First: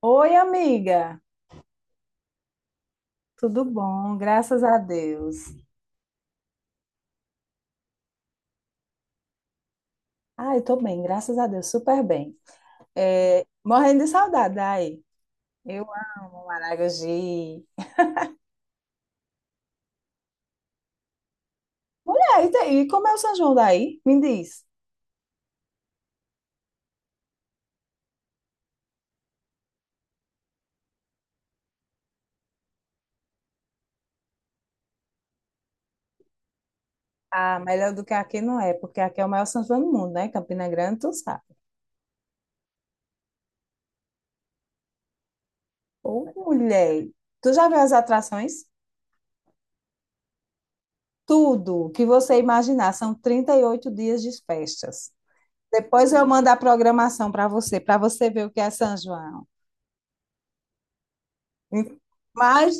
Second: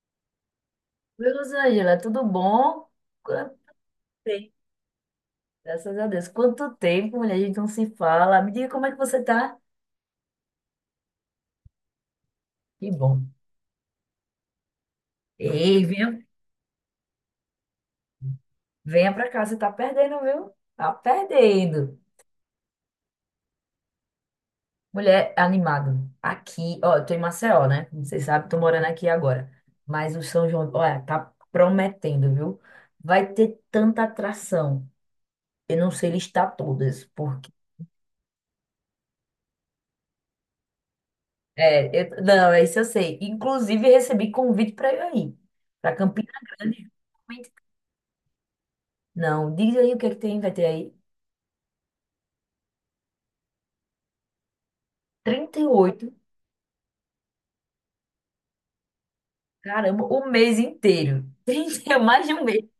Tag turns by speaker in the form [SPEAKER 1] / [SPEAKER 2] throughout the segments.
[SPEAKER 1] Oi, amiga.
[SPEAKER 2] Oi, Rosângela, tudo bom? Quanto
[SPEAKER 1] Tudo bom?
[SPEAKER 2] tempo?
[SPEAKER 1] Graças a Deus.
[SPEAKER 2] Graças a Deus. Quanto tempo, mulher, a gente não se fala. Me diga como é que você tá?
[SPEAKER 1] Ai, tô bem, graças a Deus, super bem.
[SPEAKER 2] Que bom.
[SPEAKER 1] É, morrendo de saudade aí.
[SPEAKER 2] Ei,
[SPEAKER 1] Eu
[SPEAKER 2] venha,
[SPEAKER 1] amo Maragogi.
[SPEAKER 2] venha pra cá, você tá perdendo, viu? Tá perdendo.
[SPEAKER 1] Mulher, e daí? Como é o São João daí? Me diz.
[SPEAKER 2] Mulher, animado. Aqui, ó, eu tô em Maceió, né? Como vocês sabem, tô morando aqui agora. Mas o São João, olha, tá prometendo, viu? Vai ter tanta atração. Eu não sei listar todas.
[SPEAKER 1] Ah, melhor do que aqui não é, porque aqui é o maior São João do mundo, né? Campina Grande, tu sabe.
[SPEAKER 2] É, eu, não, é isso eu sei. Inclusive, recebi convite para eu ir aí, para
[SPEAKER 1] Ô,
[SPEAKER 2] Campina Grande.
[SPEAKER 1] mulher, tu já viu as atrações?
[SPEAKER 2] Não, diz aí o que é que tem, vai ter aí
[SPEAKER 1] Tudo que você imaginar, são 38 dias de festas.
[SPEAKER 2] 38,
[SPEAKER 1] Depois eu mando a programação para você ver o que é São João.
[SPEAKER 2] caramba, o mês inteiro. Trinta é mais de um mês
[SPEAKER 1] Mais,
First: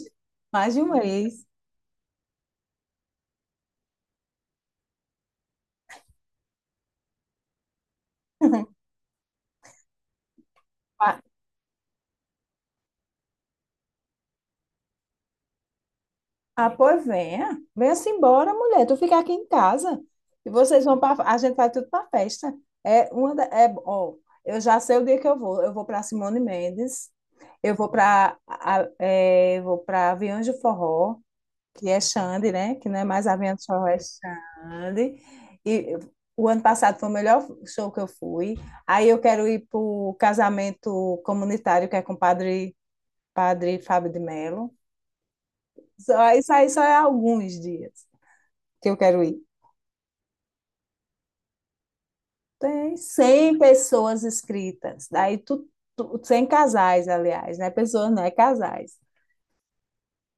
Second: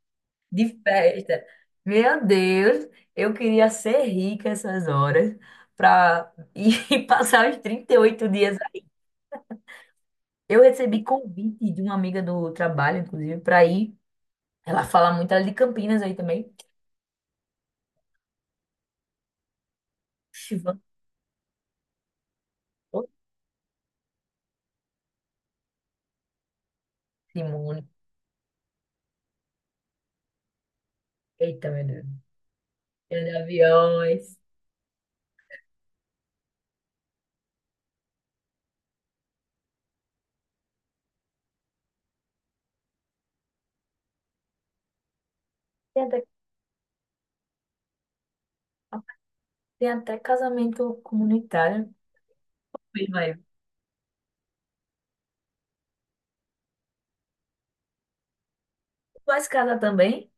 [SPEAKER 2] de
[SPEAKER 1] mais de um
[SPEAKER 2] festa.
[SPEAKER 1] mês.
[SPEAKER 2] Meu Deus, eu queria ser rica essas horas para ir passar os 38 dias. Eu recebi
[SPEAKER 1] Ah,
[SPEAKER 2] convite de uma amiga do trabalho, inclusive, para ir. Ela fala muito, ela é de Campinas aí também.
[SPEAKER 1] ah, pois venha. Venha-se embora, mulher. Tu fica aqui em casa. E
[SPEAKER 2] Oxi, vamos,
[SPEAKER 1] vocês vão para. A gente vai tudo para festa.
[SPEAKER 2] ô,
[SPEAKER 1] É uma da- é, ó, eu já sei o dia que eu vou. Eu vou para Simone Mendes. Eu
[SPEAKER 2] Simone.
[SPEAKER 1] vou para é, Vou para Aviões de Forró,
[SPEAKER 2] Eita, meu
[SPEAKER 1] que é
[SPEAKER 2] Deus.
[SPEAKER 1] Xande, né? Que não é
[SPEAKER 2] Feira
[SPEAKER 1] mais
[SPEAKER 2] de
[SPEAKER 1] Aviões de Forró, é
[SPEAKER 2] aviões.
[SPEAKER 1] Xande. E o ano passado foi o melhor show que eu fui. Aí eu quero ir para o casamento comunitário, que é com o padre Padre Fábio de Mello.
[SPEAKER 2] Tem até,
[SPEAKER 1] Só, isso aí só é alguns dias que eu quero ir.
[SPEAKER 2] tem até casamento comunitário.
[SPEAKER 1] Tem
[SPEAKER 2] Pois vai. Tu
[SPEAKER 1] 100 pessoas inscritas, 100 casais, aliás, né? Pessoas, não é casais.
[SPEAKER 2] vai casar também?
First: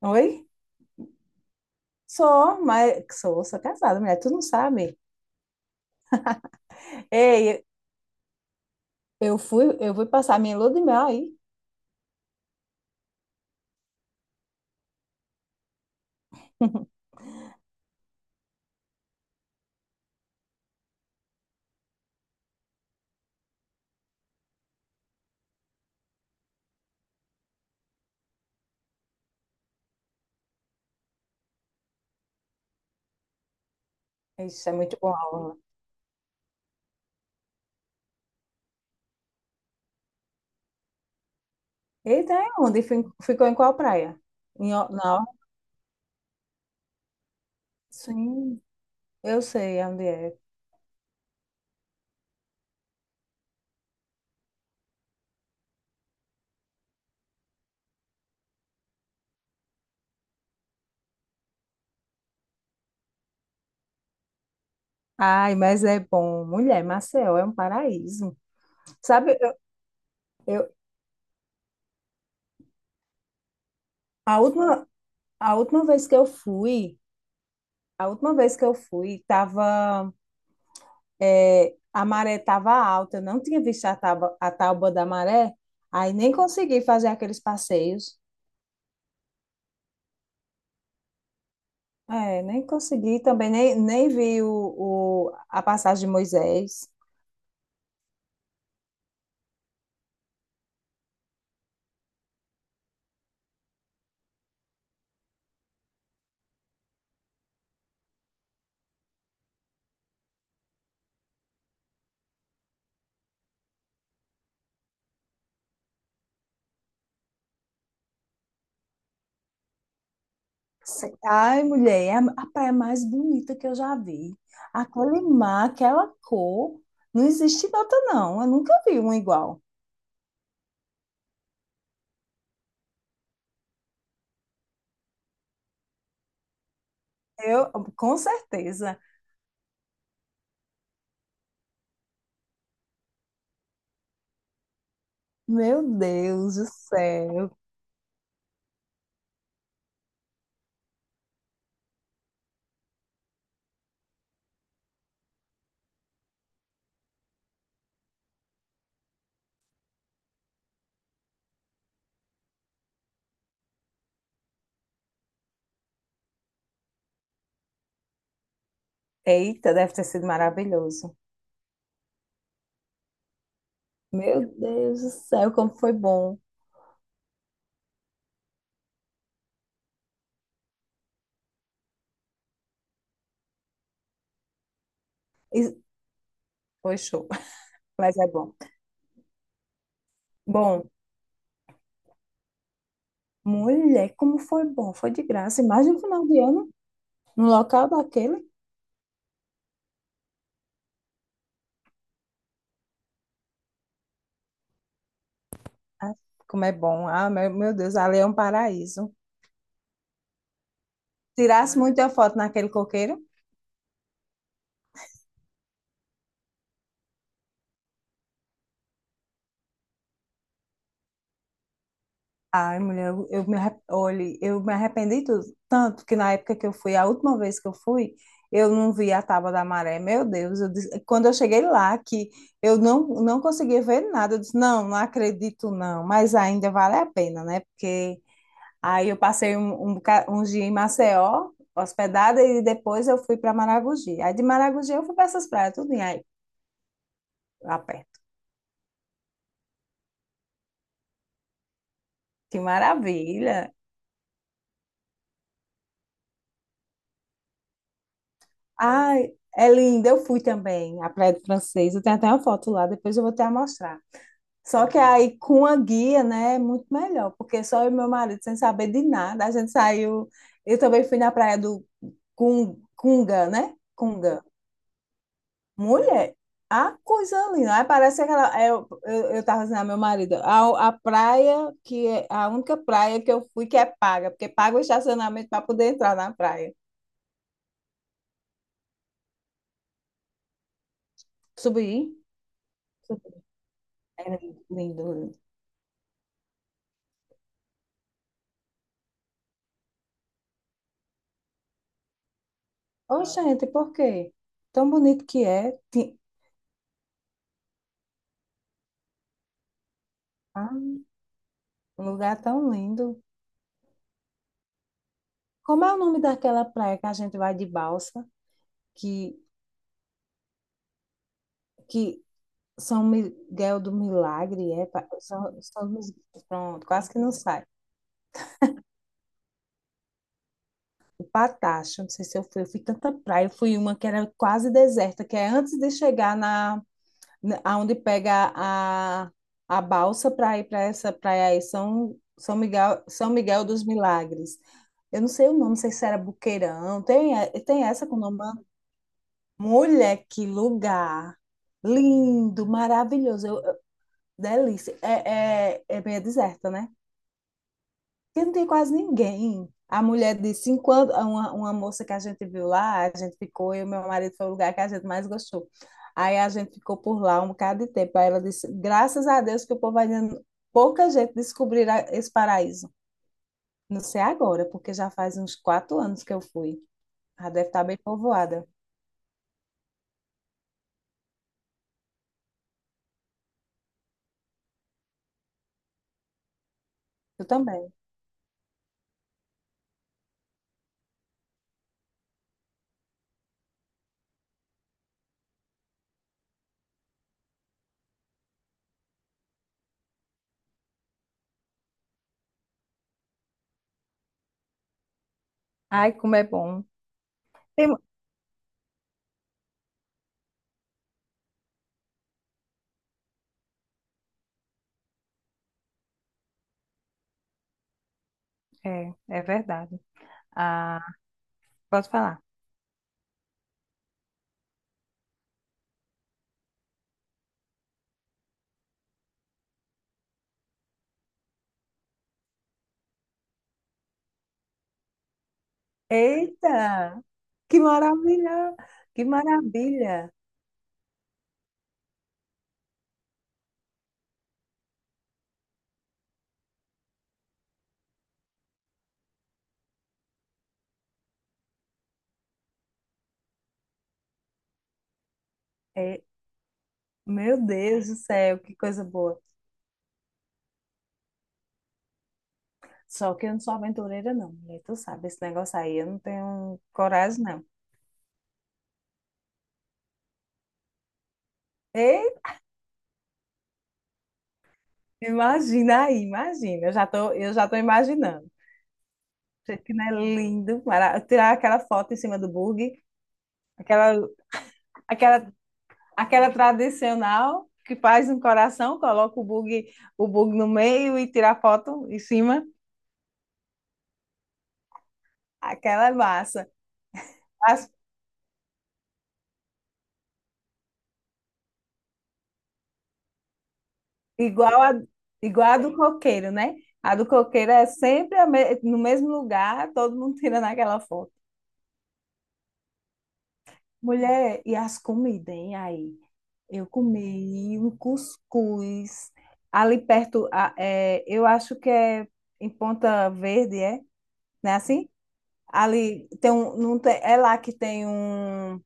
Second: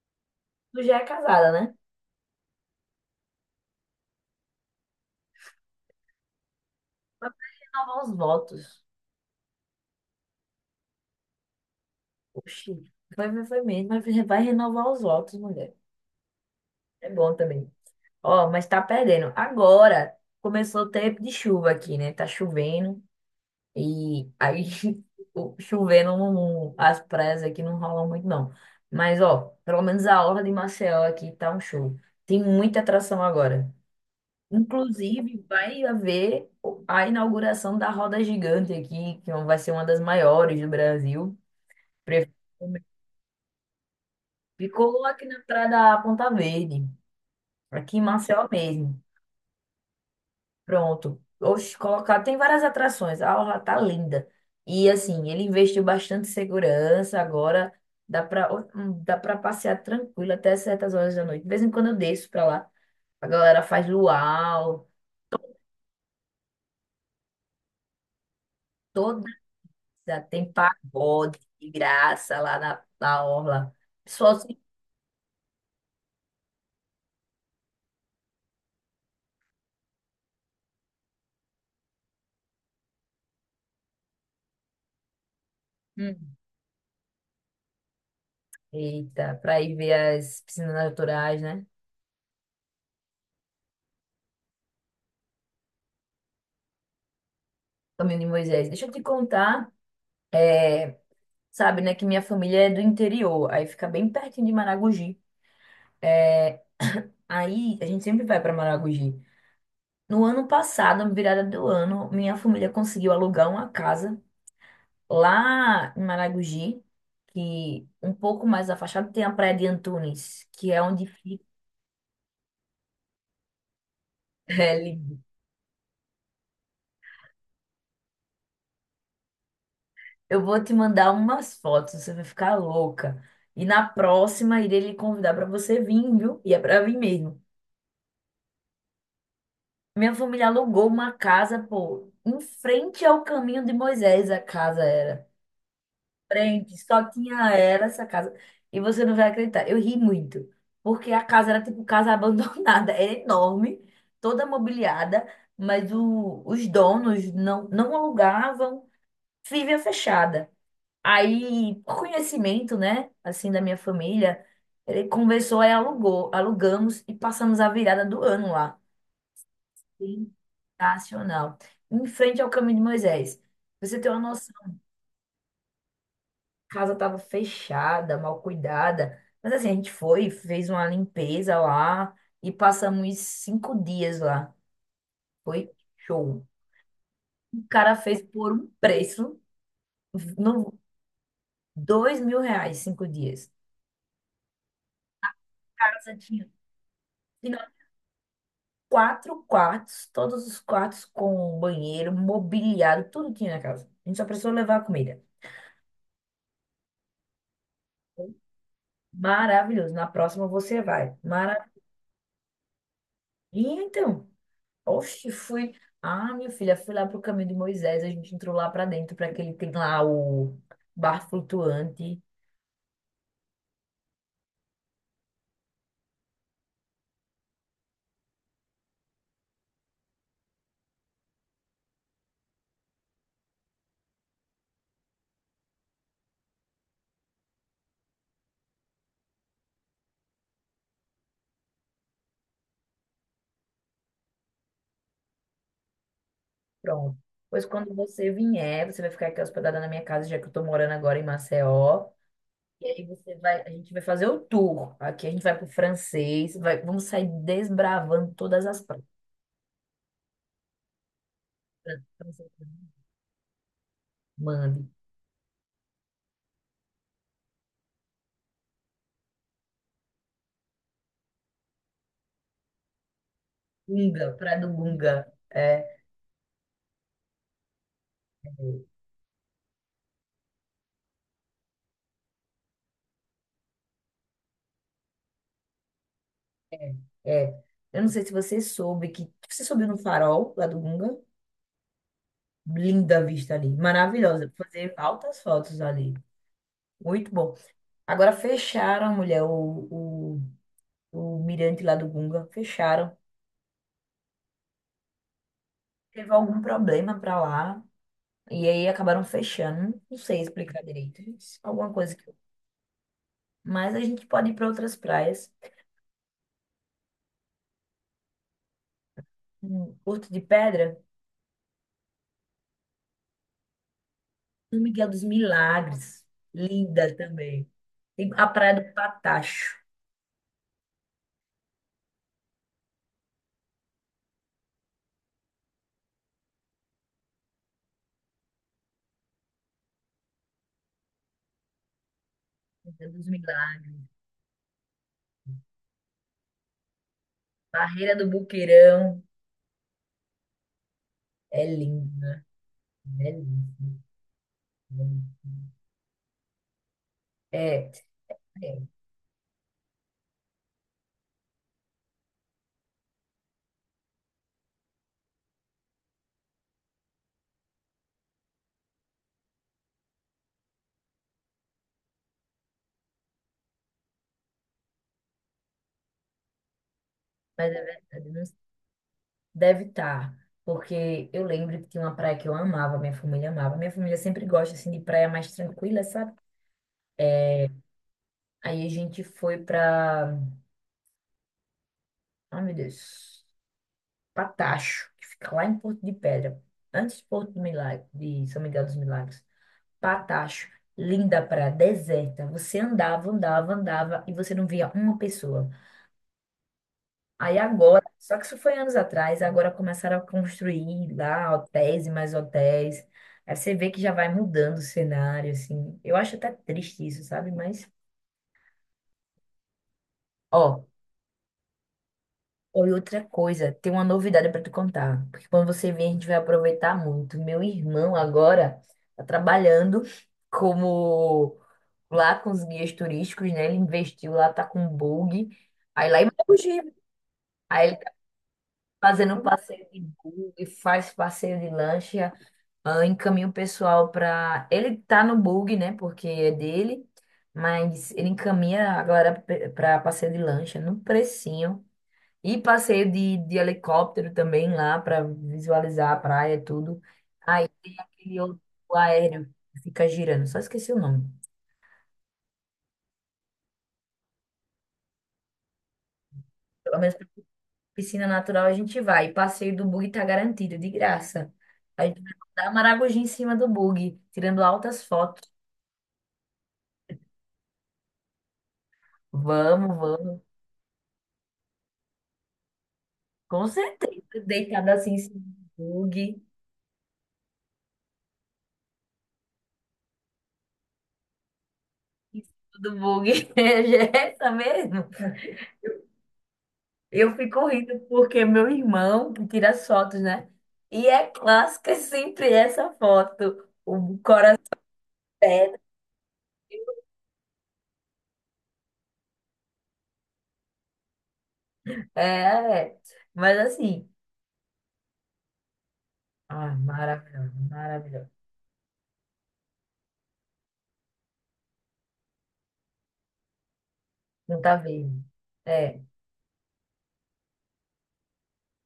[SPEAKER 1] Oi?
[SPEAKER 2] Tu já é casada, né?
[SPEAKER 1] Sou, mas sou casada, mulher, tu não sabe.
[SPEAKER 2] Mas vai
[SPEAKER 1] Ei,
[SPEAKER 2] renovar os votos.
[SPEAKER 1] eu fui passar minha lua de mel aí.
[SPEAKER 2] Oxi. Vai, vai, vai mesmo. Vai, vai renovar os votos, mulher. É bom também. Ó, mas tá perdendo. Agora começou o tempo de chuva aqui, né? Tá chovendo. E aí, chovendo, as praias aqui não rolam muito, não. Mas, ó, pelo menos a orla de Maceió aqui tá um show. Tem muita atração agora.
[SPEAKER 1] Isso é muito bom.
[SPEAKER 2] Inclusive,
[SPEAKER 1] Orla.
[SPEAKER 2] vai haver a inauguração da Roda Gigante aqui, que vai ser uma das maiores do Brasil.
[SPEAKER 1] Eita,
[SPEAKER 2] Prefeito
[SPEAKER 1] é onde? Ficou em qual praia? Em, Or-
[SPEAKER 2] ficou aqui
[SPEAKER 1] na
[SPEAKER 2] na praia da Ponta Verde, aqui em Maceió
[SPEAKER 1] Sim,
[SPEAKER 2] mesmo.
[SPEAKER 1] eu sei onde é.
[SPEAKER 2] Pronto. Oxe, colocar, tem várias atrações. A orla tá linda. E assim, ele investiu bastante em segurança agora. Dá pra passear tranquilo até certas horas da noite. De vez em quando eu desço pra lá. A galera faz luau.
[SPEAKER 1] Ai, mas é bom. Mulher, Maceió é um paraíso.
[SPEAKER 2] Todo
[SPEAKER 1] Sabe,
[SPEAKER 2] já tem
[SPEAKER 1] Eu,
[SPEAKER 2] pagode de graça lá na orla. Pessoal,
[SPEAKER 1] a
[SPEAKER 2] se-
[SPEAKER 1] última, a última vez que eu fui, a última vez que eu fui, tava, é, a maré tava alta, eu não tinha visto a tábua da maré, aí nem
[SPEAKER 2] Hum.
[SPEAKER 1] consegui fazer aqueles passeios.
[SPEAKER 2] Eita, para ir ver as piscinas naturais, né?
[SPEAKER 1] É, nem consegui também, nem vi a passagem de Moisés.
[SPEAKER 2] Caminho de Moisés. Deixa eu te contar, é, sabe, né, que minha família é do interior, aí fica bem pertinho de Maragogi. É, aí a gente sempre vai para Maragogi. No ano passado, na virada do ano, minha família conseguiu alugar uma casa lá em Maragogi, que um pouco mais afastado tem a Praia de Antunes, que é onde fica.
[SPEAKER 1] Ai, mulher, é a praia mais bonita que eu já vi. Aquele
[SPEAKER 2] É.
[SPEAKER 1] mar, aquela cor, não existe outra, não. Eu nunca vi uma igual.
[SPEAKER 2] Eu vou te mandar umas fotos, você vai ficar louca. E na próxima, irei lhe convidar para você vir, viu? E é para vir mesmo.
[SPEAKER 1] Eu, com certeza.
[SPEAKER 2] Minha família alugou uma casa, pô, em frente ao caminho de Moisés, a casa era.
[SPEAKER 1] Meu Deus do
[SPEAKER 2] Frente, só tinha
[SPEAKER 1] céu.
[SPEAKER 2] era essa casa. E você não vai acreditar, eu ri muito, porque a casa era tipo casa abandonada, era enorme, toda mobiliada, mas os donos não alugavam, vivia fechada. Aí, por conhecimento, né, assim, da minha família, ele conversou e alugou, alugamos e passamos a virada do ano lá.
[SPEAKER 1] Eita, deve ter sido maravilhoso.
[SPEAKER 2] Sensacional. Em frente ao Caminho de Moisés. Pra você tem uma
[SPEAKER 1] Meu
[SPEAKER 2] noção,
[SPEAKER 1] Deus do céu, como foi bom.
[SPEAKER 2] a casa estava fechada, mal cuidada, mas assim, a gente foi, fez uma limpeza lá e passamos 5 dias lá. Foi
[SPEAKER 1] E-
[SPEAKER 2] show.
[SPEAKER 1] Foi show,
[SPEAKER 2] O cara
[SPEAKER 1] mas
[SPEAKER 2] fez
[SPEAKER 1] é
[SPEAKER 2] por
[SPEAKER 1] bom.
[SPEAKER 2] um preço, no,
[SPEAKER 1] Bom,
[SPEAKER 2] R$ 2.000, 5 dias.
[SPEAKER 1] mulher, como foi bom. Foi de graça. Imagina o
[SPEAKER 2] Casa
[SPEAKER 1] final de
[SPEAKER 2] tinha
[SPEAKER 1] ano, no local daquele.
[SPEAKER 2] quatro quartos, todos os quartos com banheiro, mobiliado, tudo tinha na casa. A gente só precisou levar a comida.
[SPEAKER 1] Ah, como é bom. Ah, meu Deus, ali é um paraíso.
[SPEAKER 2] Maravilhoso. Na próxima você vai. Mara...
[SPEAKER 1] Tirasse muita foto naquele coqueiro.
[SPEAKER 2] E então, oxe, fui. Ah, minha filha, fui lá pro caminho de Moisés. A gente entrou lá pra dentro, para aquele tem lá o bar flutuante.
[SPEAKER 1] Ai, mulher, olhe, eu me arrependi tudo. Tanto que na época que eu fui, a última vez que eu fui, eu não vi a Tábua da Maré. Meu Deus, eu disse- quando eu cheguei lá, que eu não conseguia ver nada, eu disse, não acredito não. Mas ainda vale a pena, né? Porque aí eu passei um dia em Maceió, hospedada, e depois eu fui para Maragogi. Aí de Maragogi eu fui para essas praias, tudo em aí,
[SPEAKER 2] Pronto. Pois
[SPEAKER 1] lá
[SPEAKER 2] quando
[SPEAKER 1] perto.
[SPEAKER 2] você vier, você vai ficar aqui hospedada na minha casa, já que eu tô morando agora em Maceió.
[SPEAKER 1] Que
[SPEAKER 2] E aí você vai, a
[SPEAKER 1] maravilha!
[SPEAKER 2] gente vai fazer o tour. Aqui a gente vai pro francês, vai, vamos sair desbravando todas as praias.
[SPEAKER 1] Ai, é linda. Eu fui também à Praia do Francês. Eu tenho até uma foto lá, depois eu vou até mostrar.
[SPEAKER 2] Mande.
[SPEAKER 1] Só que aí com a guia, né, é muito melhor, porque só eu e meu marido, sem saber de nada, a gente saiu. Eu também fui na praia do Cunga, né?
[SPEAKER 2] Gunga,
[SPEAKER 1] Cunga.
[SPEAKER 2] Praia do Gunga. É,
[SPEAKER 1] Mulher, a coisa linda. Aí parece aquela. É, eu tava dizendo ao meu marido, a praia que é a única praia que eu fui que é paga, porque paga o estacionamento para poder entrar na praia.
[SPEAKER 2] é. Eu não sei se você soube que. Você subiu no farol lá do Gunga?
[SPEAKER 1] Subir.
[SPEAKER 2] Linda a
[SPEAKER 1] Subir.
[SPEAKER 2] vista ali.
[SPEAKER 1] É
[SPEAKER 2] Maravilhosa.
[SPEAKER 1] lindo,
[SPEAKER 2] Fazer
[SPEAKER 1] lindo.
[SPEAKER 2] altas fotos ali. Muito bom. Agora fecharam, mulher, o mirante lá do Gunga. Fecharam.
[SPEAKER 1] Ô, gente, por quê? Tão bonito que é.
[SPEAKER 2] Teve algum problema pra lá. E aí acabaram fechando. Não sei explicar
[SPEAKER 1] Ah,
[SPEAKER 2] direito. Alguma
[SPEAKER 1] um
[SPEAKER 2] coisa que.
[SPEAKER 1] lugar tão lindo.
[SPEAKER 2] Mas a gente pode ir para outras praias.
[SPEAKER 1] Como é o nome daquela praia que a gente vai de balsa? Que,
[SPEAKER 2] Porto de Pedra.
[SPEAKER 1] que São Miguel do Milagre,
[SPEAKER 2] São
[SPEAKER 1] é?
[SPEAKER 2] Miguel dos Milagres,
[SPEAKER 1] Pronto, quase
[SPEAKER 2] linda
[SPEAKER 1] que não sai.
[SPEAKER 2] também. Tem a Praia do Patacho,
[SPEAKER 1] O Patacho, não sei se eu fui. Eu fui tanta praia. Eu fui uma que era quase deserta, que é antes de chegar aonde pega a balsa para ir para essa praia aí,
[SPEAKER 2] São Miguel dos
[SPEAKER 1] São Miguel dos
[SPEAKER 2] Milagres.
[SPEAKER 1] Milagres. Eu não sei o nome, não sei se era Buqueirão. Tem essa
[SPEAKER 2] Barreira
[SPEAKER 1] com
[SPEAKER 2] do
[SPEAKER 1] nome? Né?
[SPEAKER 2] Boqueirão,
[SPEAKER 1] Mulher, que lugar!
[SPEAKER 2] é linda,
[SPEAKER 1] Lindo,
[SPEAKER 2] é
[SPEAKER 1] maravilhoso,
[SPEAKER 2] linda.
[SPEAKER 1] delícia. É meio deserta, né?
[SPEAKER 2] É, é,
[SPEAKER 1] Porque não tem
[SPEAKER 2] é,
[SPEAKER 1] quase ninguém. A mulher de 50, uma moça que a gente viu lá, a gente ficou, e o meu marido foi o lugar que a gente mais gostou. Aí a gente ficou por lá um bocado de tempo. Aí ela disse: graças a Deus que o povo ainda, pouca gente descobrirá esse paraíso. Não sei agora, porque já faz uns 4 anos que eu fui. Já deve
[SPEAKER 2] mas é
[SPEAKER 1] estar bem
[SPEAKER 2] verdade, não,
[SPEAKER 1] povoada.
[SPEAKER 2] deve estar, porque eu lembro que tinha uma praia que eu amava. Minha família sempre gosta, assim, de praia mais tranquila, sabe?
[SPEAKER 1] Eu também.
[SPEAKER 2] Aí a gente foi pra, oh meu Deus, Patacho, que fica lá em Porto de Pedra, antes de Porto do Milagre, de São Miguel dos Milagres. Patacho, linda praia, deserta. Você andava, andava, andava e você não via uma pessoa.
[SPEAKER 1] Ai, como é bom.
[SPEAKER 2] Aí
[SPEAKER 1] Tem mu-
[SPEAKER 2] agora, só que isso foi anos atrás, agora começaram a construir lá hotéis e mais hotéis. Aí você vê que já vai mudando o cenário, assim. Eu acho até triste isso, sabe? Mas,
[SPEAKER 1] É, é verdade.
[SPEAKER 2] ó,
[SPEAKER 1] Ah, posso falar?
[SPEAKER 2] ou outra coisa, tem uma novidade para te contar. Porque quando você vier, a gente vai aproveitar muito. Meu irmão agora tá trabalhando como lá com os guias turísticos, né? Ele investiu lá, tá com bug. Aí lá em Maragogi.
[SPEAKER 1] Eita! Que
[SPEAKER 2] Aí ele tá
[SPEAKER 1] maravilha! Que
[SPEAKER 2] fazendo um passeio de
[SPEAKER 1] maravilha!
[SPEAKER 2] bug, faz passeio de lancha, ah, encaminha o pessoal pra. Ele tá no bug, né? Porque é dele, mas ele encaminha a galera pra passeio de lancha no precinho. E passeio de helicóptero também lá pra visualizar a
[SPEAKER 1] É.
[SPEAKER 2] praia e tudo.
[SPEAKER 1] Meu
[SPEAKER 2] Aí tem
[SPEAKER 1] Deus do
[SPEAKER 2] aquele
[SPEAKER 1] céu,
[SPEAKER 2] outro
[SPEAKER 1] que coisa boa.
[SPEAKER 2] aéreo que fica girando, só esqueci o nome.
[SPEAKER 1] Só que eu não sou aventureira, não, mulher. Tu sabe, esse negócio aí eu não tenho
[SPEAKER 2] Pelo menos
[SPEAKER 1] coragem, não.
[SPEAKER 2] piscina natural a gente vai. Passeio do bug tá garantido, de graça. A gente
[SPEAKER 1] Ei,
[SPEAKER 2] vai dar Maragogi em cima do bug, tirando altas fotos.
[SPEAKER 1] imagina aí, imagina. Eu já tô imaginando. Gente, que
[SPEAKER 2] Vamos,
[SPEAKER 1] não é
[SPEAKER 2] vamos.
[SPEAKER 1] lindo, tirar aquela foto em cima do bug,
[SPEAKER 2] Com
[SPEAKER 1] aquela,
[SPEAKER 2] certeza, deitado assim em cima
[SPEAKER 1] aquela,
[SPEAKER 2] do bug.
[SPEAKER 1] aquela tradicional que faz um coração, coloca o bug no meio e tira a foto em cima.
[SPEAKER 2] Do bug. É essa mesmo.
[SPEAKER 1] Aquela é massa.
[SPEAKER 2] Eu fico
[SPEAKER 1] As
[SPEAKER 2] rindo porque meu irmão que tira as fotos, né? E é clássica sempre essa foto. O coração.
[SPEAKER 1] Igual igual
[SPEAKER 2] É,
[SPEAKER 1] a do coqueiro, né? A do coqueiro é sempre no mesmo lugar, todo mundo tirando aquela foto.
[SPEAKER 2] é. Mas assim.
[SPEAKER 1] Mulher, e as comidas, hein? Aí,
[SPEAKER 2] Ah,
[SPEAKER 1] eu
[SPEAKER 2] maravilhoso,
[SPEAKER 1] comi um
[SPEAKER 2] maravilhoso.
[SPEAKER 1] cuscuz ali perto, é, eu acho que é em Ponta Verde, é?
[SPEAKER 2] Não
[SPEAKER 1] Não é
[SPEAKER 2] tá
[SPEAKER 1] assim?
[SPEAKER 2] vendo. É.
[SPEAKER 1] Ali tem um, não tem, é lá que tem um,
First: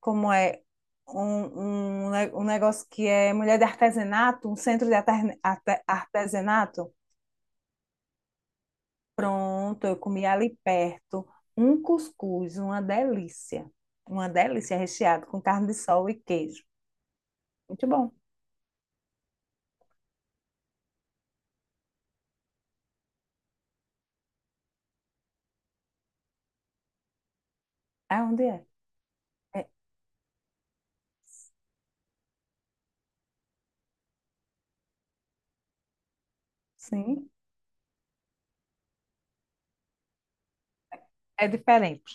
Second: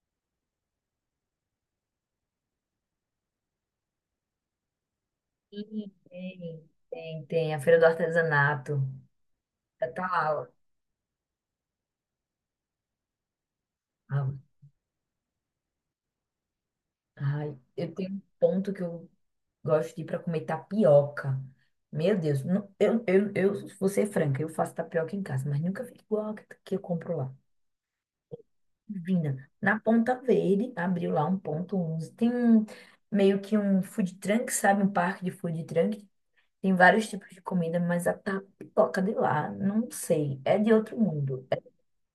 [SPEAKER 1] como é? Um negócio que é mulher de artesanato, um centro de
[SPEAKER 2] Ih, tem,
[SPEAKER 1] artesanato.
[SPEAKER 2] tem, tem. A Feira do Artesanato.
[SPEAKER 1] Pronto,
[SPEAKER 2] Já
[SPEAKER 1] eu
[SPEAKER 2] tá
[SPEAKER 1] comi
[SPEAKER 2] lá.
[SPEAKER 1] ali perto um cuscuz, uma delícia. Uma
[SPEAKER 2] Ó,
[SPEAKER 1] delícia recheado com carne de sol e queijo.
[SPEAKER 2] ai,
[SPEAKER 1] Muito
[SPEAKER 2] eu
[SPEAKER 1] bom.
[SPEAKER 2] tenho um ponto que eu gosto de ir para comer tapioca. Meu Deus, não, eu vou ser franca, eu faço tapioca em casa, mas nunca fica igual a que eu compro lá.
[SPEAKER 1] É onde é?
[SPEAKER 2] Divina.
[SPEAKER 1] É,
[SPEAKER 2] Na Ponta Verde, abriu lá um ponto, onze tem um, meio que um food truck, sabe? Um parque de food truck. Tem vários tipos
[SPEAKER 1] sim.
[SPEAKER 2] de comida, mas a tapioca de lá, não sei, é de outro mundo.
[SPEAKER 1] É diferente.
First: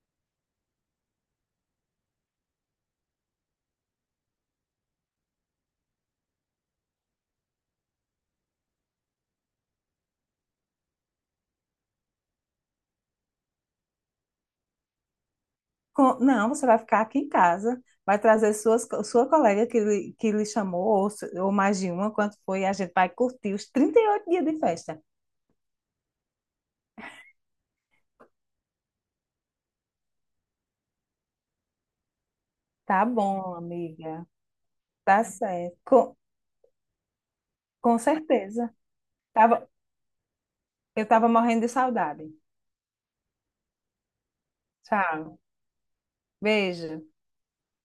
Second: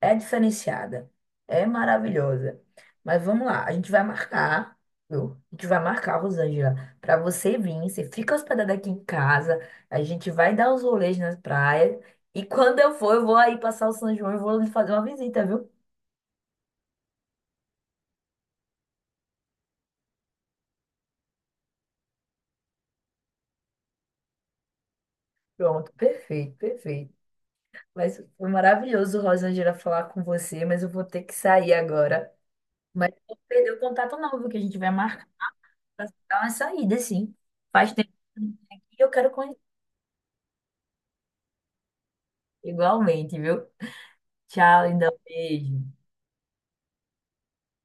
[SPEAKER 2] É diferenciada. É maravilhosa. Mas vamos lá, a gente vai marcar, viu? A gente vai marcar, Rosângela, para você vir. Você fica hospedada aqui em casa, a gente vai dar uns rolês nas praias. E quando eu for, eu vou aí passar o São João e vou lhe fazer uma visita, viu?
[SPEAKER 1] Com- não, você vai ficar aqui em casa, vai trazer suas, sua colega que lhe chamou, ou, ou mais de uma, quanto foi, a gente vai curtir os 38 dias de festa.
[SPEAKER 2] Pronto, perfeito, perfeito. Mas foi maravilhoso, Rosângela, falar com você, mas eu vou ter que sair agora.
[SPEAKER 1] Tá
[SPEAKER 2] Mas não
[SPEAKER 1] bom,
[SPEAKER 2] perdeu o contato
[SPEAKER 1] amiga,
[SPEAKER 2] não, viu? Que a gente vai
[SPEAKER 1] tá
[SPEAKER 2] marcar
[SPEAKER 1] certo,
[SPEAKER 2] para
[SPEAKER 1] com,
[SPEAKER 2] dar uma saída, sim. Faz
[SPEAKER 1] com
[SPEAKER 2] tempo que eu não
[SPEAKER 1] certeza.
[SPEAKER 2] venho aqui e eu quero conhecer
[SPEAKER 1] Tava, eu tava morrendo de saudade.
[SPEAKER 2] igualmente, viu? Tchau, lindão.
[SPEAKER 1] Tchau,
[SPEAKER 2] Beijo.
[SPEAKER 1] beijo.